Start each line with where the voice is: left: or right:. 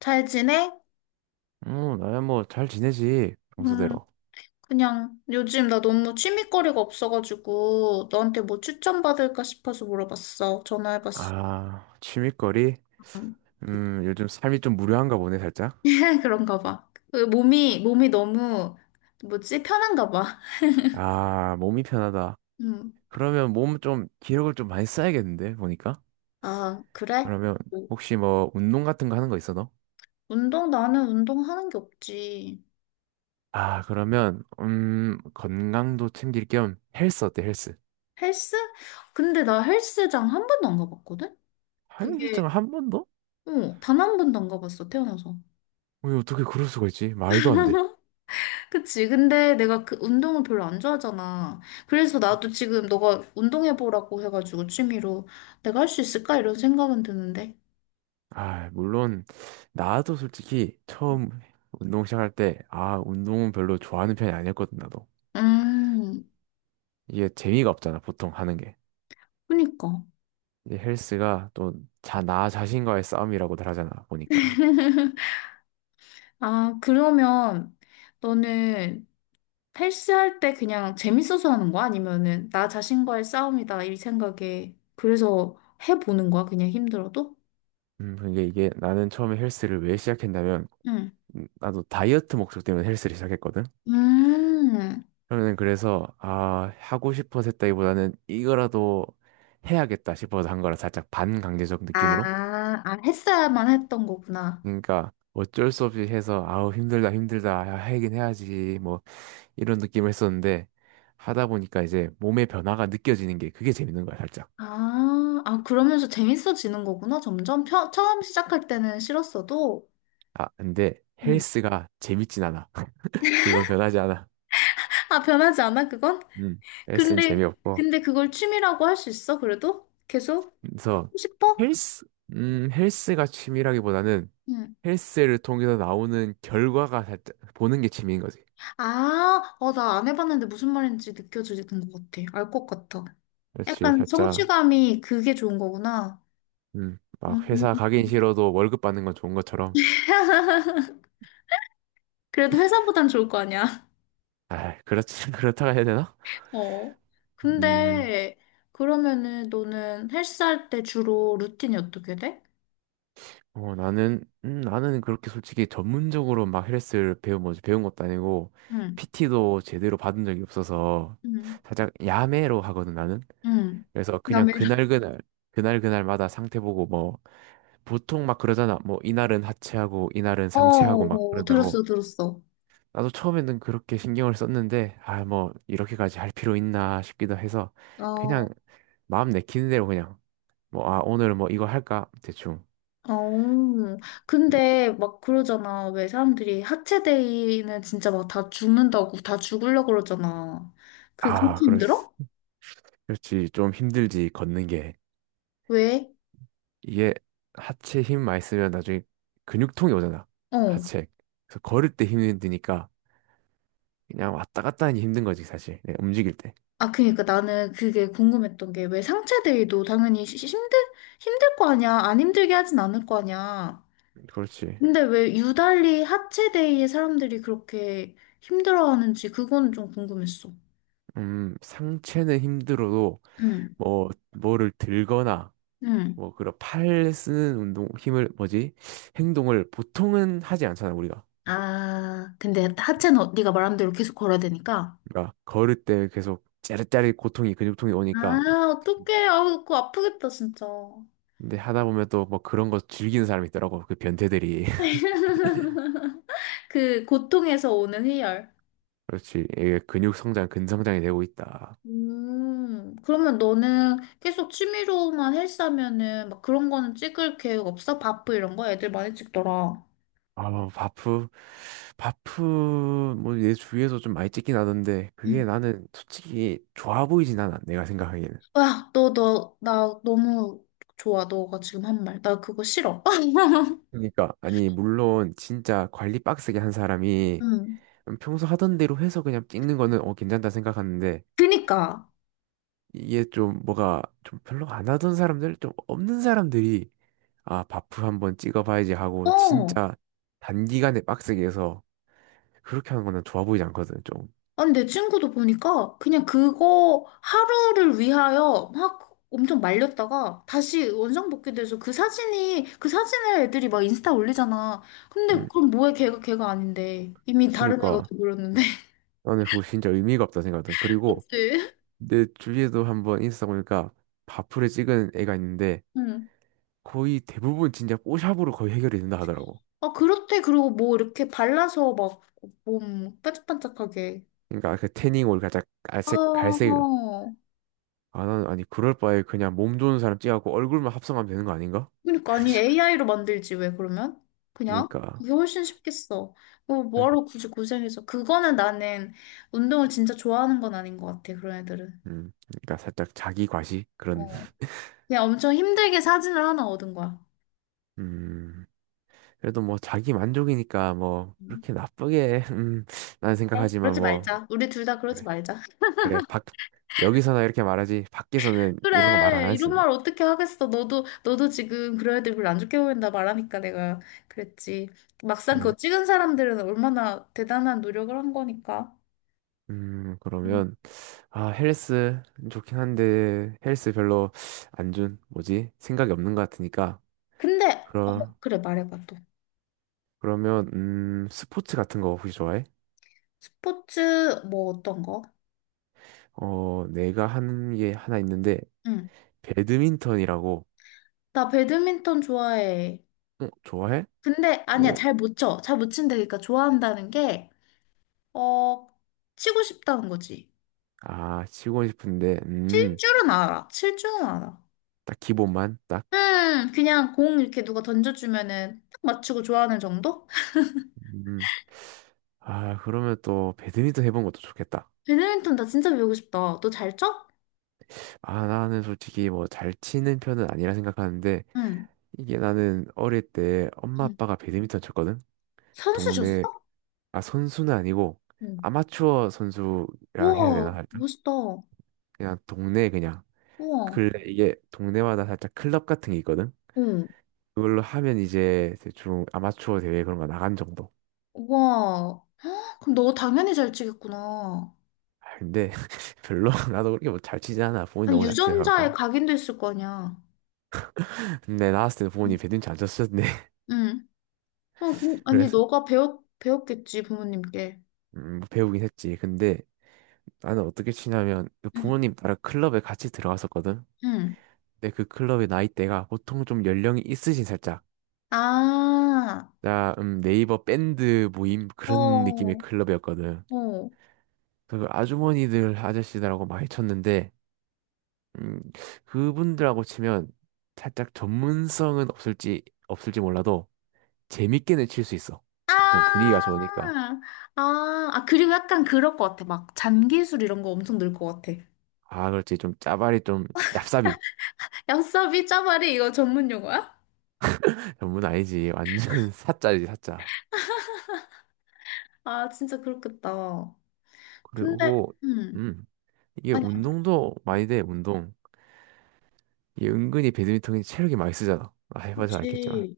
left: 잘 지내?
right: 어, 나야 뭐 잘 지내지,
left: 음,
right: 평소대로.
left: 그냥 요즘 나 너무 취미거리가 없어가지고 너한테 뭐 추천받을까 싶어서 물어봤어. 전화해봤어.
right: 아, 취미거리?
left: 음.
right: 요즘 삶이 좀 무료한가 보네, 살짝.
left: 그런가 봐. 그 몸이 너무, 뭐지? 편한가 봐.
right: 아, 몸이 편하다.
left: 음.
right: 그러면 몸 좀, 기력을 좀 많이 써야겠는데, 보니까.
left: 아, 그래?
right: 그러면
left: 뭐,
right: 혹시 뭐 운동 같은 거 하는 거 있어, 너?
left: 운동, 나는 운동하는 게 없지.
right: 아, 그러면, 건강도 챙길 겸 헬스 어때, 헬스?
left: 헬스? 근데 나 헬스장 한 번도 안 가봤거든? 그게,
right: 헬스장 한 번도?
left: 어, 단 한 번도 안 가봤어, 태어나서.
right: 왜 어떻게 그럴 수가 있지? 말도 안 돼.
left: 그치. 근데 내가 그 운동을 별로 안 좋아하잖아. 그래서 나도 지금 너가 운동해보라고 해가지고 취미로 내가 할 수 있을까? 이런 생각은 드는데.
right: 아, 물론 나도 솔직히 처음 운동 시작할 때 아, 운동은 별로 좋아하는 편이 아니었거든 나도.
left: 음,
right: 이게 재미가 없잖아, 보통 하는 게.
left: 그니까.
right: 이제 헬스가 또 자, 나 자신과의 싸움이라고들 하잖아, 보니까.
left: 아, 그러면 너는 헬스할 때 그냥 재밌어서 하는 거야? 아니면은 나 자신과의 싸움이다 이 생각에 그래서 해보는 거야? 그냥 힘들어도?
right: 근데 이게 나는 처음에 헬스를 왜 시작했냐면
left: 응.
right: 나도 다이어트 목적 때문에 헬스를 시작했거든.
left: 음.
right: 그러면 그래서 아, 하고 싶어서 했다기보다는 이거라도 해야겠다 싶어서 한 거라 살짝 반강제적
left: 아,
right: 느낌으로
left: 했어야만 했던 거구나.
right: 그러니까 어쩔 수 없이 해서 아우 힘들다 힘들다 야, 하긴 해야지 뭐 이런 느낌을 했었는데 하다 보니까 이제 몸의 변화가 느껴지는 게 그게 재밌는 거야 살짝.
left: 아, 그러면서 재밌어지는 거구나, 점점. 처음 시작할 때는 싫었어도.
right: 아 근데
left: 음.
right: 헬스가 재밌진 않아. 그건 변하지 않아.
left: 아, 변하지 않아, 그건?
right: 음 헬스는
left: 근데,
right: 재미없고
left: 근데 그걸 취미라고 할 수 있어, 그래도? 계속?
right: 그래서
left: 하고 싶어?
right: 헬스 헬스가 취미라기보다는
left: 응.
right: 헬스를 통해서 나오는 결과가 살짝 보는 게 취미인 거지.
left: 아, 어, 나 안 해봤는데 무슨 말인지 느껴지는 것 같아. 알 것 같아.
right: 그렇지
left: 약간
right: 살짝
left: 성취감이 그게 좋은 거구나.
right: 음막 회사
left: 음.
right: 가긴 싫어도 월급 받는 건 좋은 것처럼.
left: 그래도 회사보단 좋을 거 아니야.
right: 아 그렇지 그렇다고 해야 되나?
left: 어.
right: 음,
left: 근데, 그러면은 너는 헬스할 때 주로 루틴이 어떻게 돼?
right: 나는 그렇게 솔직히 전문적으로 막 헬스를 배운, 뭐지, 배운 것도 아니고,
left: 응.
right: PT도 제대로 받은 적이 없어서,
left: 응,
right: 살짝 야매로 하거든, 나는.
left: 응.
right: 그래서 그냥
left: 야매라.
right: 그날그날마다 상태 보고, 뭐, 보통 막 그러잖아. 뭐, 이날은 하체하고, 이날은
left: 어,
right: 상체하고 막
left: 어,
right: 그런다고.
left: 들었어, 들었어.
right: 나도 처음에는 그렇게 신경을 썼는데, 아, 뭐, 이렇게까지 할 필요 있나 싶기도 해서,
left: 어,
right: 그냥 마음 내키는 대로 그냥, 뭐, 아, 오늘 뭐 이거 할까? 대충.
left: 어. 근데 막 그러잖아. 왜 사람들이 하체데이는 진짜 막 다 죽는다고, 다 죽으려고 그러잖아. 그렇게
right: 아, 그랬어.
left: 힘들어?
right: 그렇지. 좀 힘들지, 걷는 게.
left: 왜?
right: 이게 하체 힘 많이 쓰면 나중에 근육통이 오잖아.
left: 어.
right: 하체. 그래서 걸을 때 힘드니까 그냥 왔다 갔다 하니 힘든 거지, 사실. 네, 움직일 때.
left: 아, 그니까 나는 그게 궁금했던 게 왜 상체데이도 당연히 힘들, 힘들 거 아니야. 안 힘들게 하진 않을 거 아니야.
right: 그렇지.
left: 근데 왜 유달리 하체데이에 사람들이 그렇게 힘들어하는지 그건 좀 궁금했어.
right: 상체는 힘들어도
left: 응,
right: 뭐, 뭐를 들거나
left: 응.
right: 뭐, 그런 팔 쓰는 운동, 힘을, 뭐지? 행동을 보통은 하지 않잖아, 우리가.
left: 아, 근데 하체는 네가 말한 대로 계속 걸어야 되니까.
right: 그러니까 걸을 때 계속 짜릿짜릿 고통이, 근육통이
left: 아,
right: 오니까 막
left: 어떡해. 아, 그거 아프겠다, 진짜.
right: 근데 하다 보면 또 뭐 그런 거 즐기는 사람이 있더라고. 그 변태들이.
left: 그 고통에서 오는 희열.
right: 그렇지. 이게 근육 성장, 근성장이 되고 있다.
left: 그러면 너는 계속 취미로만 헬스하면은 막 그런 거는 찍을 계획 없어? 바프 이런 거? 애들 많이 찍더라.
right: 아, 뭐 바프, 뭐, 내 주위에서 좀 많이 찍긴 하던데, 그게
left: 응.
right: 나는 솔직히 좋아 보이진 않아, 내가 생각하기에는.
left: 와, 나 너무 좋아. 너가 지금 한 말. 나 그거 싫어.
right: 그러니까, 아니, 물론, 진짜 관리 빡세게 한 사람이
left: 응.
right: 평소 하던 대로 해서 그냥 찍는 거는, 어, 괜찮다 생각하는데,
left: 그니까.
right: 이게 좀 뭐가 좀 별로 안 하던 사람들, 좀 없는 사람들이, 아, 바프 한번 찍어봐야지 하고,
left: 어.
right: 진짜 단기간에 빡세게 해서, 그렇게 하는 거는 좋아 보이지 않거든, 좀.
left: 아니, 내 친구도 보니까 그냥 그거 하루를 위하여 막 엄청 말렸다가 다시 원상복귀돼서 그 사진을 애들이 막 인스타 올리잖아. 근데
right: 음.
left: 그럼 뭐해, 걔가 아닌데. 이미 다른 애가
right: 그니까
left: 돼버렸는데.
right: 나는 그거 진짜 의미가 없다 생각하거든. 그리고
left: 그치?
right: 내 주위에도 한번 인스타 보니까 바프를 찍은 애가 있는데
left: 응.
right: 거의 대부분 진짜 뽀샵으로 거의 해결이 된다 하더라고.
left: 아, 그렇대. 그리고 뭐 이렇게 발라서 막 몸 반짝반짝하게.
right: 그러니까 그 태닝 올 살짝
left: 아,
right: 갈색 갈색 아 나는 아니 그럴 바에 그냥 몸 좋은 사람 찍어갖고 얼굴만 합성하면 되는 거 아닌가?
left: 그러니까 아니 AI로 만들지 왜 그러면? 그냥?
right: 그러니까
left: 그게 훨씬 쉽겠어.
right: 살-
left: 뭐하러 굳이 고생해서. 그거는 나는 운동을 진짜 좋아하는 건 아닌 것 같아. 그런 애들은.
right: 살짝 자기 과시 그런
left: 어. 그냥 엄청 힘들게 사진을 하나 얻은 거야.
right: 음 그래도 뭐 자기 만족이니까 뭐
left: 음.
right: 그렇게 나쁘게 나는
left: 네.
right: 생각하지만
left: 그러지
right: 뭐
left: 말자. 우리 둘 다 그러지
right: 네.
left: 말자.
right: 그래, 여기서나 이렇게 말하지, 밖에서는 이런 거 말 안
left: 그래.
right: 하지.
left: 이런 말 어떻게 하겠어. 너도 지금 그런 애들 별로 안 좋게 보인다 말하니까 내가 그랬지. 막상 그거
right: 그래.
left: 찍은 사람들은 얼마나 대단한 노력을 한 거니까. 음.
right: 그러면, 아, 헬스 좋긴 한데, 헬스 별로 안 준, 뭐지? 생각이 없는 것 같으니까.
left: 근데 어
right: 그러,
left: 그래 말해봐 또.
right: 그러면, 스포츠 같은 거 혹시 좋아해?
left: 스포츠 뭐 어떤 거?
right: 어, 내가 하는 게 하나 있는데,
left: 응.
right: 배드민턴이라고,
left: 나 배드민턴 좋아해.
right: 어, 좋아해?
left: 근데 아니야,
right: 어,
left: 잘 못 쳐. 잘 못 친다. 그러니까 좋아한다는 게, 어, 치고 싶다는 거지.
right: 아, 치고 싶은데,
left: 칠 줄은 알아. 칠 줄은 알아.
right: 딱 기본만, 딱.
left: 그냥 공 이렇게 누가 던져주면은 딱 맞추고 좋아하는 정도?
right: 음, 아, 그러면 또 배드민턴 해본 것도 좋겠다.
left: 배드민턴 나 진짜 배우고 싶다. 너 잘 쳐?
right: 아, 나는 솔직히 뭐 잘 치는 편은 아니라 생각하는데
left: 응.
right: 이게 나는 어릴 때 엄마
left: 응.
right: 아빠가 배드민턴 쳤거든? 동네
left: 선수셨어?
right: 아 선수는 아니고
left: 응.
right: 아마추어 선수라 해야 되나
left: 우와,
right: 살짝?
left: 멋있다.
right: 그냥 동네 그냥
left: 우와.
right: 근래 이게 동네마다 살짝 클럽 같은 게 있거든?
left: 응.
right: 그걸로 하면 이제 대충 아마추어 대회 그런 거 나간 정도.
left: 우와. 헉, 그럼 너 당연히 잘 치겠구나.
right: 아, 근데 별로 나도 그렇게 뭐 잘 치지 않아. 부모님
left: 아니,
right: 너무 잘
left: 유전자에
right: 치셔가고.
left: 각인됐을 거 아니야.
right: 근데 나왔을 때
left: 응,
right: 부모님 배드민턴 안 쳤었는데
left: 응. 어, 아니,
right: 그래서
left: 배웠겠지, 부모님께.
right: 뭐 배우긴 했지. 근데 나는 어떻게 치냐면 그
left: 응,
right: 부모님 따라 클럽에 같이 들어갔었거든.
left: 응.
right: 근데 그 클럽의 나이대가 보통 좀 연령이 있으신 살짝.
left: 아,
right: 자, 네이버 밴드 모임
left: 어,
right: 그런 느낌의
left: 어.
right: 클럽이었거든. 그 아주머니들 아저씨들하고 많이 쳤는데 음, 그분들하고 치면 살짝 전문성은 없을지 몰라도 재밌게는 칠 수 있어. 보통
left: 아,
right: 분위기가 좋으니까.
left: 그리고 약간 그럴 것 같아. 막, 잔기술 이런 거 엄청 늘 것 같아.
right: 아, 그렇지. 좀 짜발이 좀 얍삽이.
left: 얍사비 짜바리 이거 전문 용어야?
right: 전문 아니지. 완전 사짜지, 사짜.
left: 아, 진짜 그렇겠다. 근데,
right: 그리고
left: 응.
right: 음 이게
left: 아니,
right: 운동도 많이 돼 운동 이게 은근히 배드민턴이 체력이 많이 쓰잖아 아, 해봐서 알겠지만
left: 그렇지.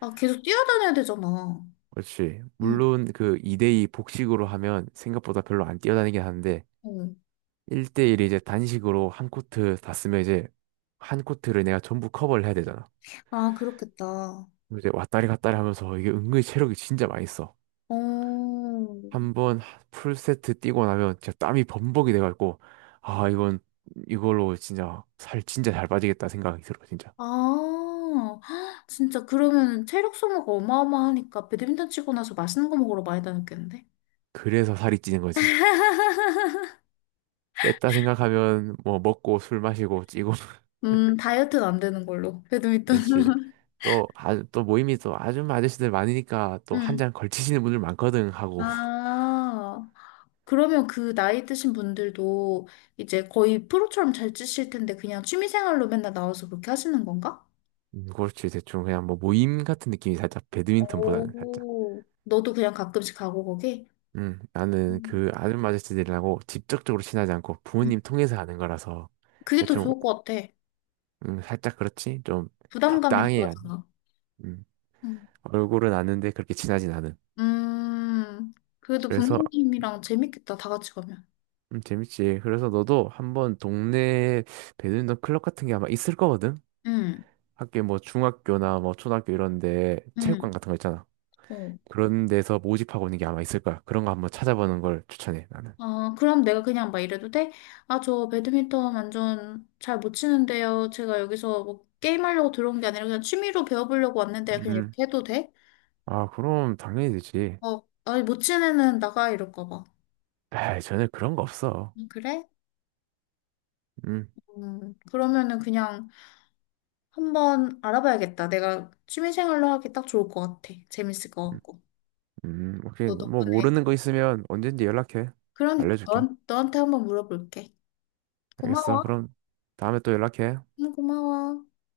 left: 아, 계속 뛰어다녀야 되잖아.
right: 그렇지
left: 응,
right: 물론 그 2대2 복식으로 하면 생각보다 별로 안 뛰어다니긴 하는데
left: 응.
right: 1대1 이제 단식으로 한 코트 다 쓰면 이제 한 코트를 내가 전부 커버를 해야 되잖아
left: 아, 그렇겠다.
right: 그럼 이제 왔다리 갔다리 하면서 이게 은근히 체력이 진짜 많이 써
left: 어.
right: 한번 풀세트 뛰고 나면 진짜 땀이 범벅이 돼가지고 아 이건 이걸로 진짜 살 진짜 잘 빠지겠다 생각이 들어 진짜
left: 아, 헉, 진짜 그러면 체력 소모가 어마어마하니까 배드민턴 치고 나서 맛있는 거 먹으러 많이 다녔겠는데?
right: 그래서 살이 찌는 거지. 뺐다 생각하면 뭐 먹고 술 마시고 찌고.
left: 다이어트는 안 되는 걸로. 배드민턴.
right: 역시 또, 아, 또 모임이 또 아줌마 아저씨들 많으니까 또 한
left: 음.
right: 잔 걸치시는 분들 많거든 하고.
left: 아, 그러면 그 나이 드신 분들도 이제 거의 프로처럼 잘 치실 텐데 그냥 취미 생활로 맨날 나와서 그렇게 하시는 건가?
right: 그렇지 대충 그냥 뭐 모임 같은 느낌이 살짝 배드민턴보다는 살짝.
left: 오. 너도 그냥 가끔씩 가고 거기?
right: 나는
left: 음.
right: 그 아줌마 아저씨들이라고 직접적으로 친하지 않고
left: 음.
right: 부모님 통해서 아는 거라서
left: 그게 더
right: 대충
left: 좋을 것 같아.
right: 살짝 그렇지 좀
left: 부담감이
right: 적당해야.
left: 덜하잖아.
right: 음,
left: 음.
right: 얼굴은 아는데 그렇게 친하진 않은.
left: 음, 그래도
right: 그래서
left: 부모님이랑 재밌겠다, 다 같이 가면.
right: 재밌지. 그래서 너도 한번 동네 배드민턴 클럽 같은 게 아마 있을 거거든?
left: 응,
right: 학교 뭐 중학교나 뭐 초등학교 이런 데
left: 응,
right: 체육관 같은 거 있잖아.
left: 어.
right: 그런 데서 모집하고 있는 게 아마 있을 거야. 그런 거 한번 찾아보는 걸 추천해, 나는.
left: 아, 그럼 내가 그냥 막 이래도 돼? 아, 저 배드민턴 완전 잘 못 치는데요. 제가 여기서 뭐 게임하려고 들어온 게 아니라 그냥 취미로 배워보려고 왔는데 그냥
right: 음.
left: 이렇게 해도 돼?
right: 아, 그럼 당연히 되지.
left: 어, 아니, 못 치는 애는 나가 이럴까 봐.
right: 에이, 전에 그런 거 없어.
left: 그래?
right: 음.
left: 그러면은 그냥 한번 알아봐야겠다. 내가 취미생활로 하기 딱 좋을 것 같아. 재밌을 것
right: 음,
left: 같고.
right: 오케이.
left: 너
right: 뭐
left: 덕분에.
right: 모르는 거 있으면 언제든지 연락해.
left: 그러니까
right: 알려줄게.
left: 너한테 한번 물어볼게.
right: 알겠어.
left: 고마워.
right: 그럼 다음에 또 연락해.
left: 응, 고마워.